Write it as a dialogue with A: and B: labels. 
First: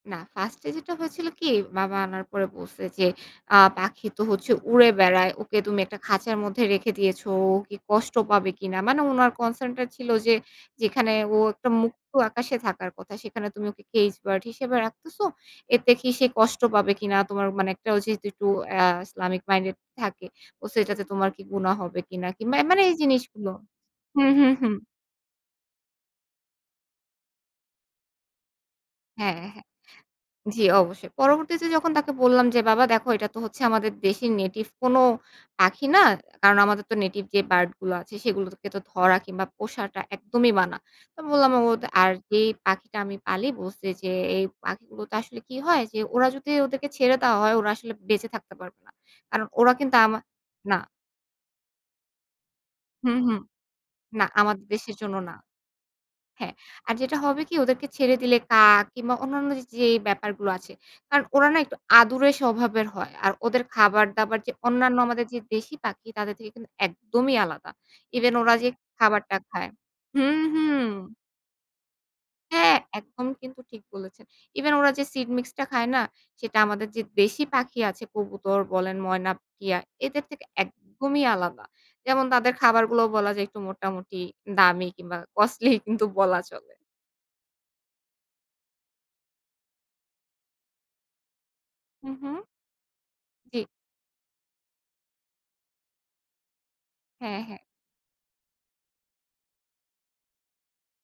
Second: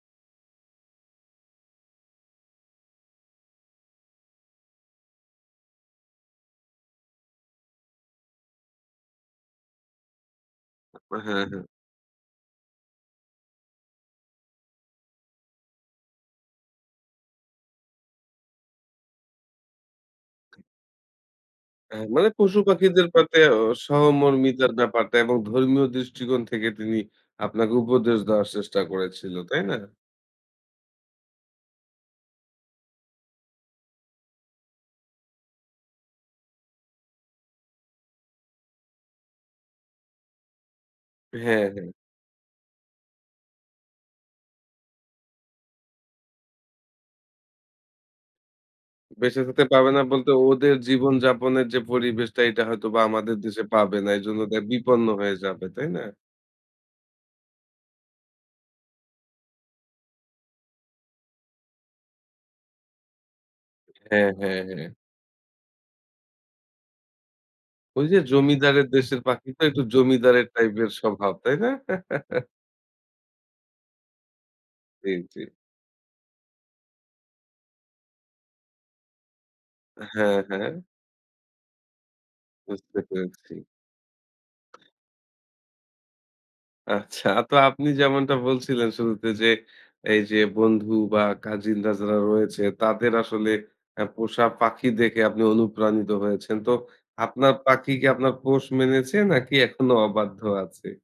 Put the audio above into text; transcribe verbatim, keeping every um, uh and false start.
A: না, first এ যেটা হয়েছিল কি? বাবা আনার পরে বলছে যে, আ "পাখি তো হচ্ছে উড়ে বেড়ায়। ওকে তুমি একটা খাঁচার মধ্যে রেখে দিয়েছো, ও কি কষ্ট পাবে কিনা?" মানে উনার কনসার্ন টা ছিল যে, "যেখানে
B: হ্যাঁ,
A: ও
B: হ্যাঁ।
A: একটা মুক্ত আকাশে থাকার কথা, সেখানে তুমি ওকে কেইস বার্ড হিসেবে রাখতেস, এতে কি সে কষ্ট পাবে কিনা? তোমার মানে একটা" ও যেহেতু একটু অ্যা ইসলামিক মাইন্ডেড থাকে। ও "সেটাতে তোমার কি গুনাহ
B: অ্যা
A: হবে কিনা?"
B: মানে
A: কিংবা এ মানে এই
B: পশু-পাখিদের পাটে
A: জিনিসগুলো
B: অ
A: হুম, হুম,
B: সহমর্মিতার
A: হুম।
B: ব্যাপারটা এবং ধর্মীয় দৃষ্টিকোণ থেকে, তিনি আপনাকে উপদেশ দেওয়ার চেষ্টা
A: হ্যাঁ,
B: করেছিলো, তাই
A: হ্যাঁ।
B: না?
A: জি, অবশ্যই। পরবর্তীতে যখন তাকে বললাম যে, "বাবা দেখো এটা তো হচ্ছে, আমাদের দেশি নেটিভ কোন পাখি না। কারণ আমাদের তো নেটিভ যে বার্ড গুলো আছে, সেগুলোকে তো ধরা কিংবা পোষাটা একদমই মানা।" তো বললাম,
B: হ্যাঁ,
A: "ও তো;
B: হ্যাঁ।
A: আর যেই পাখিটা আমি পালি" বলছি যে, "এই পাখিগুলোতে আসলে কি হয়? যে ওরা যদি ওদেরকে ছেড়ে দেওয়া হয়, ওরা আসলে বেঁচে থাকতে পারবে না।
B: বেঁচে
A: কারণ
B: থাকতে
A: ওরা
B: পারবে
A: কিন্তু
B: না
A: আমা"
B: বলতে, ওদের
A: না।
B: জীবনযাপনের যে পরিবেশটা, এটা হয়তো বা
A: হু, হু।
B: আমাদের দেশে পাবে না।
A: না,
B: এজন্য তাই
A: আমাদের দেশের
B: বিপন্ন
A: জন্য না।
B: হয়ে যাবে, তাই না?
A: হ্যাঁ। আর যেটা হবে কি? ওদেরকে ছেড়ে দিলে কাক কিংবা অন্যান্য যে, যে ব্যাপারগুলো আছে। কারণ ওরা না একটু আদুরে স্বভাবের হয়। আর ওদের
B: হ্যাঁ,
A: খাবার-দাবার যে
B: হ্যাঁ, হ্যাঁ।
A: অন্যান্য আমাদের যে দেশী পাখি, তাদের থেকে কিন্তু একদমই আলাদা।
B: ঐ যে
A: ইভেন ওরা যে
B: জমিদারের দেশের
A: খাবারটা
B: পাখি তো
A: খায়
B: একটু
A: হুম,
B: জমিদারের
A: হুম।
B: টাইপের স্বভাব, তাই না?
A: হ্যাঁ, একদম কিন্তু ঠিক বলেছেন। ইভেন ওরা যে
B: জি,
A: সিড
B: জি।
A: মিক্স টা খায় না? সেটা আমাদের যে দেশী পাখি আছে কবুতর বলেন ময়না, টিয়া এদের
B: হ্যাঁ,
A: থেকে
B: হ্যাঁ।
A: একদমই আলাদা। যেমন তাদের
B: বুঝতে
A: খাবারগুলোও বলা যায়
B: পেরেছি।
A: একটু মোটামুটি দামি কিংবা কস্টলি কিন্তু বলা চলে।
B: আচ্ছা, আ তো আপনি যেমনটা বলছিলেন শুরুতে যে, এই যে বন্ধু বা কাজিনরা
A: হুম,
B: যারা
A: হুম।
B: রয়েছে, তাদের আসলে
A: জি।
B: অ্যা পোষা পাখি দেখে আপনি অনুপ্রাণিত হয়েছেন। তো
A: হ্যাঁ,
B: আপনার
A: হ্যাঁ।
B: পাখি কি, আপনার পোষ মেনেছে নাকি এখনও অবাধ্য আছে?